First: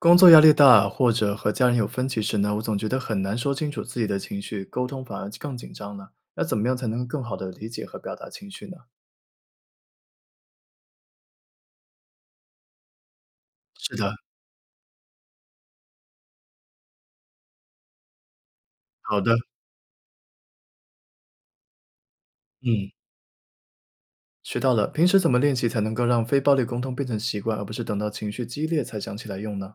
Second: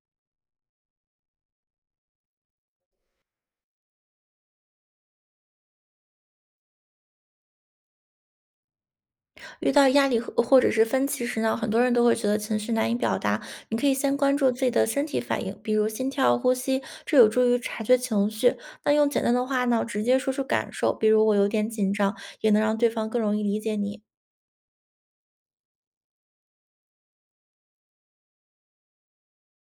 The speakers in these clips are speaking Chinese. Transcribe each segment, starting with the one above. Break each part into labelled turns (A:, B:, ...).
A: 工作压力大，或者和家人有分歧时呢，我总觉得很难说清楚自己的情绪，沟通反而更紧张了。要怎么样才能更好的理解和表达情绪呢？
B: 遇到压力或者是分歧时呢，很多人都会觉得情绪难以表达。你可以
A: 是的，
B: 先关注自己的身体反应，比如心跳、呼吸，这有助于察觉情绪。那用
A: 好
B: 简
A: 的，
B: 单的话呢，直接说出感受，比如我有点紧张，也能让对
A: 嗯，
B: 方更容易理解你。
A: 学到了。平时怎么练习才能够让非暴力沟通变成习惯，而不是等到情绪激烈才想起来用呢？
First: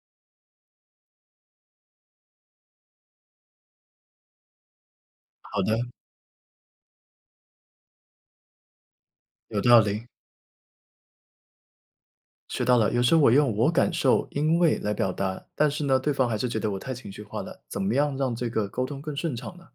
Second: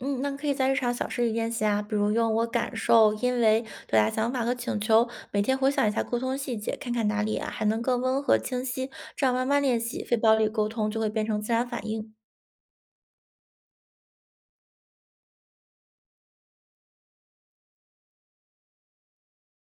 B: 嗯，那可以在日常小事里练习啊，比如用"我感受"、"因为"表达想法和请求，每天
A: 好
B: 回
A: 的，
B: 想一下沟通细节，看看哪里啊还能更温和清晰，这样慢
A: 有
B: 慢练
A: 道
B: 习，
A: 理，
B: 非暴力沟通就会变成自然反应。
A: 学到了。有时候我用我感受、因为来表达，但是呢，对方还是觉得我太情绪化了。怎么样让这个沟通更顺畅呢？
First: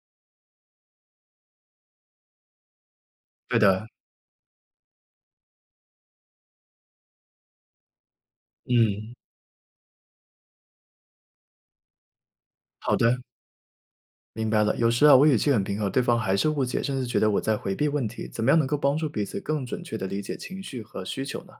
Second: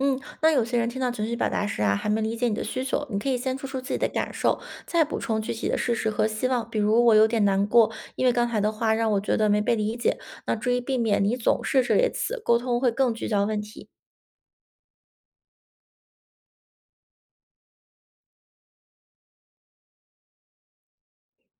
B: 嗯，那有些人听到情绪表达时啊，还没理解你的需求，你可以先
A: 对
B: 说出
A: 的，
B: 自己的感受，再补充具体的事实和希望。比如，我有点难过，因为刚才的话让
A: 嗯，
B: 我觉得没被理解。那注意避免你总是这类词，沟通会
A: 好
B: 更
A: 的。
B: 聚焦问题。
A: 明白了，有时啊，我语气很平和，对方还是误解，甚至觉得我在回避问题。怎么样能够帮助彼此更准确地理解情绪和需求呢？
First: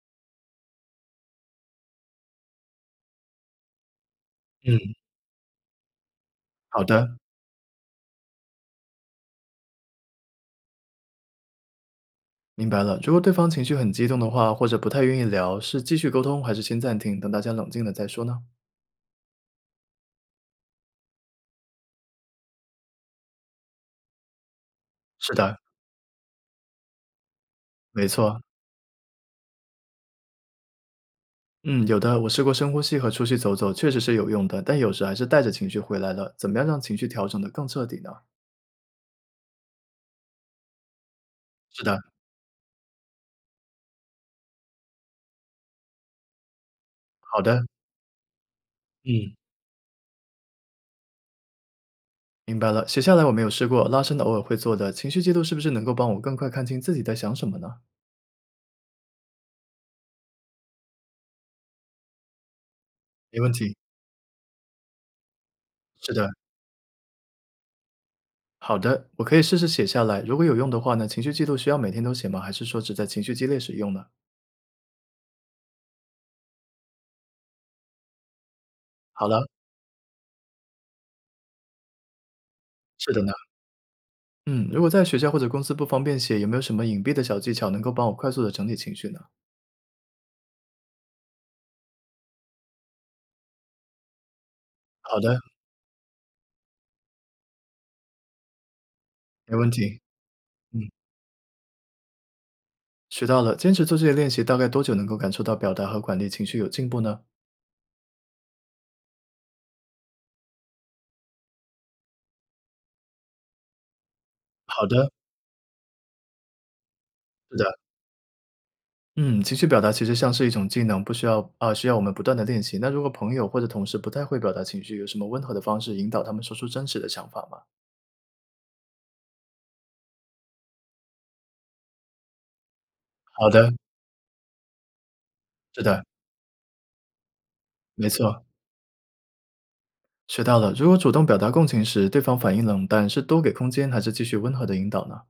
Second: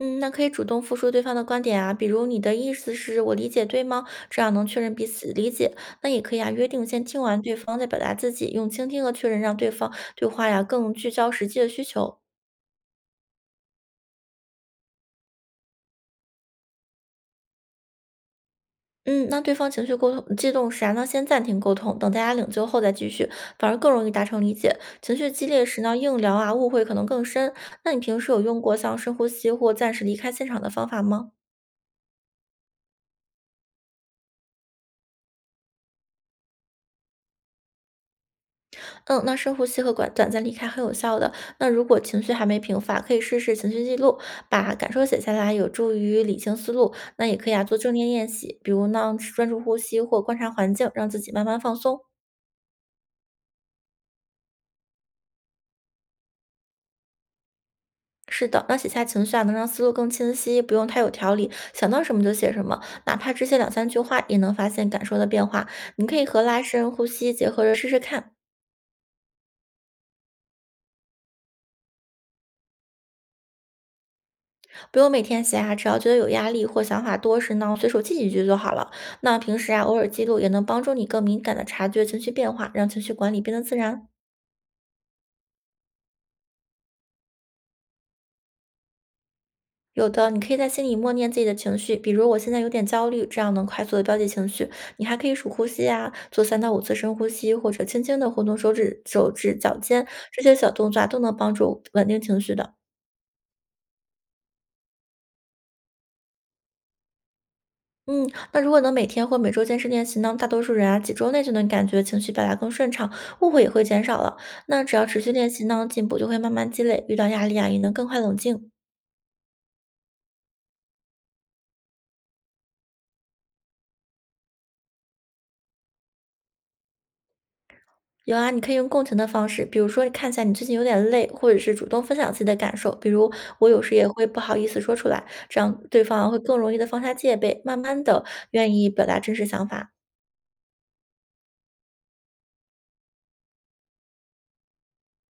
B: 嗯，那可以主动复述对方的观点啊，比如你的意思是我理解对吗？这样能
A: 嗯，
B: 确认彼此理解。那也可以啊，约
A: 好
B: 定先
A: 的，
B: 听完对方再表达自己，用倾听和确认让对方对话呀更聚焦实际的需求。
A: 明白了。如果对方情绪很激动的话，或者不太愿意聊，是继续沟通还是先暂停，等大家冷静了再说呢？
B: 嗯，那对方情绪沟通激动时啊，那先暂停沟通，等大家领救后再继续，反而更容易达成理解。情绪
A: 是
B: 激
A: 的，
B: 烈时呢，硬聊啊，误会可能更深。那你
A: 没
B: 平时有
A: 错。
B: 用过像深呼吸或暂时离开现场的方法吗？
A: 嗯，有的，我试过深呼吸和出去走走，确实是有用的，但有时还是带着情绪回来了。怎么样让情绪调整得更彻底呢？
B: 嗯，那深呼吸和短暂离开很有效的。那
A: 是
B: 如果
A: 的，
B: 情绪还没平复啊，可以试试情绪记录，把感受写下来，有助于理清思路。那也
A: 好
B: 可以啊，
A: 的，
B: 做正念练习，比如呢，
A: 嗯，
B: 专注呼吸或观察环境，让自己慢慢放松。
A: 明白了。写下来我没有试过，拉伸的偶尔会做的。情绪记录是不是能够帮我更快看清自己在想什么呢？
B: 是的，那写下情绪啊，能让思路更清晰，不用太有条理，想到什么就写什么，哪怕
A: 没
B: 只
A: 问
B: 写两
A: 题，
B: 三句话，也能发现感受的变化。你
A: 是
B: 可以
A: 的，
B: 和拉伸、呼吸结合着试试看，
A: 好的，我可以试试写下来。如果有用的话呢，情绪记录需要每天都写吗？还是说只在情绪激烈时用呢？
B: 不用每天写啊，只要觉得有压力或想法多时呢，随手记几句就好了。
A: 好
B: 那
A: 了，
B: 平时啊，偶尔记录也能帮助你更敏感的察觉情绪变化，让情
A: 是
B: 绪
A: 的呢，
B: 管理变得自然。
A: 嗯，如果在学校或者公司不方便写，有没有什么隐蔽的小技巧能够帮我快速的整理情绪呢？
B: 有的，你可以在心里默念自己的情绪，比如我现在有点焦虑，这样能快速的标记情绪。你还
A: 好
B: 可以
A: 的，
B: 数呼吸啊，做3到5次深呼吸，或者轻轻的活动手指、
A: 没问
B: 脚
A: 题，
B: 尖，这些小
A: 嗯，
B: 动作啊都能帮助稳定情绪的。
A: 学到了。坚持做这些练习，大概多久能够感受到表达和管理情绪有进步呢？
B: 嗯，那如果能每天或每周坚持练习呢，大多数人啊几周内就能感觉情绪表达更顺畅，误会也会减少了。那
A: 好
B: 只要
A: 的，
B: 持续练习呢，进步就会慢慢积累，遇到压
A: 是
B: 力
A: 的，
B: 啊也能更快冷静。
A: 嗯，情绪表达其实像是一种技能，不需要啊、需要我们不断的练习。那如果朋友或者同事不太会表达情绪，有什么温和的方式引导他们说出真实的想法吗？
B: 有啊，你可以用共情的方式，比如说你看一下你最近有点累，或者是主动分享自己的感受。比如
A: 好
B: 我
A: 的，
B: 有时也会不好意思说出来，这样
A: 是的，
B: 对方会更容易的放下戒备，慢慢
A: 没
B: 的
A: 错，
B: 愿意表达真实想法。
A: 学到了。如果主动表达共情时，对方反应冷淡，是多给空间，还是继续温和的引导呢？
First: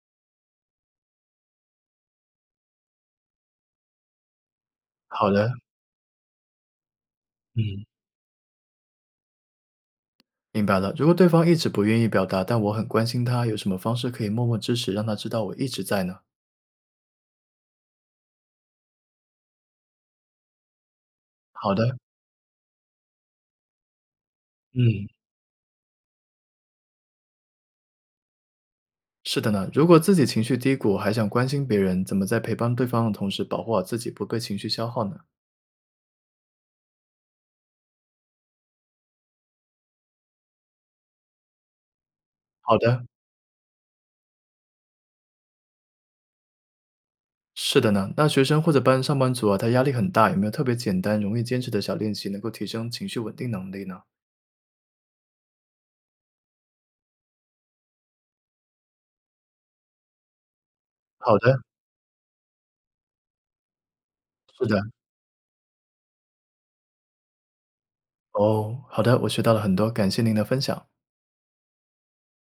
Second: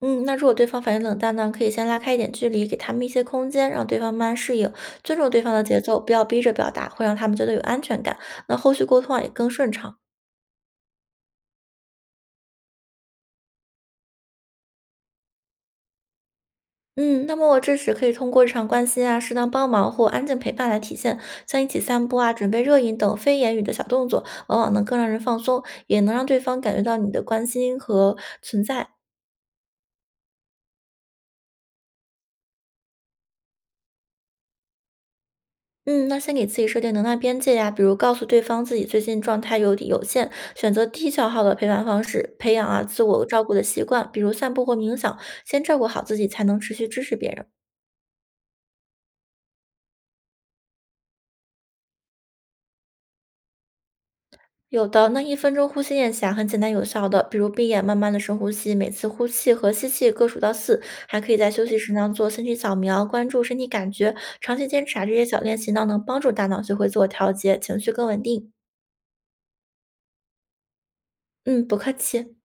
B: 嗯，那如果对方反应冷淡呢，可以先拉开一点距离，给他们一些空间，让对方慢慢适应，尊重
A: 好
B: 对
A: 的，
B: 方的节奏，不要逼着表达，会让他们觉得有安
A: 嗯，
B: 全感。那后续沟通啊也更顺畅。
A: 明白了。如果对方一直不愿意表达，但我很关心他，有什么方式可以默默支持，让他知道我一直在呢？
B: 嗯，那么我这时可以通过日常关心啊、适当帮忙或安静陪伴来体现，像一
A: 好
B: 起
A: 的，
B: 散步啊、准备热饮等非言语的小动作，往往能更
A: 嗯，
B: 让人放松，也能让对方感觉到你的关心和存在。
A: 是的呢。如果自己情绪低谷，还想关心别人，怎么在陪伴对方的同时，保护好自己不被情绪消耗呢？
B: 嗯，那先给自己设定能量边界呀、比如告诉对方自己最近状态有限，选择低消耗的陪伴方式，培养
A: 好
B: 啊自
A: 的，
B: 我照顾的习惯，比如散步或冥想，先照顾好自己，才能持续支持别人。
A: 是的呢。那学生或者班上班族啊，他压力很大，有没有特别简单、容易坚持的小练习，能够提升情绪稳定能力呢？
B: 有的，那1分钟呼吸练习啊，很简单有效的，比如闭眼慢慢的深呼吸，每次呼气和吸气各数到四，还可以
A: 好
B: 在
A: 的，
B: 休息时呢做身体扫描，关注身体感觉。长
A: 是
B: 期
A: 的。
B: 坚持啊，这些小练习呢，能帮助大脑学会自我调节，情绪更稳定。
A: 哦，好的，我学到了很多，感谢您的分享。
B: 嗯，不客气。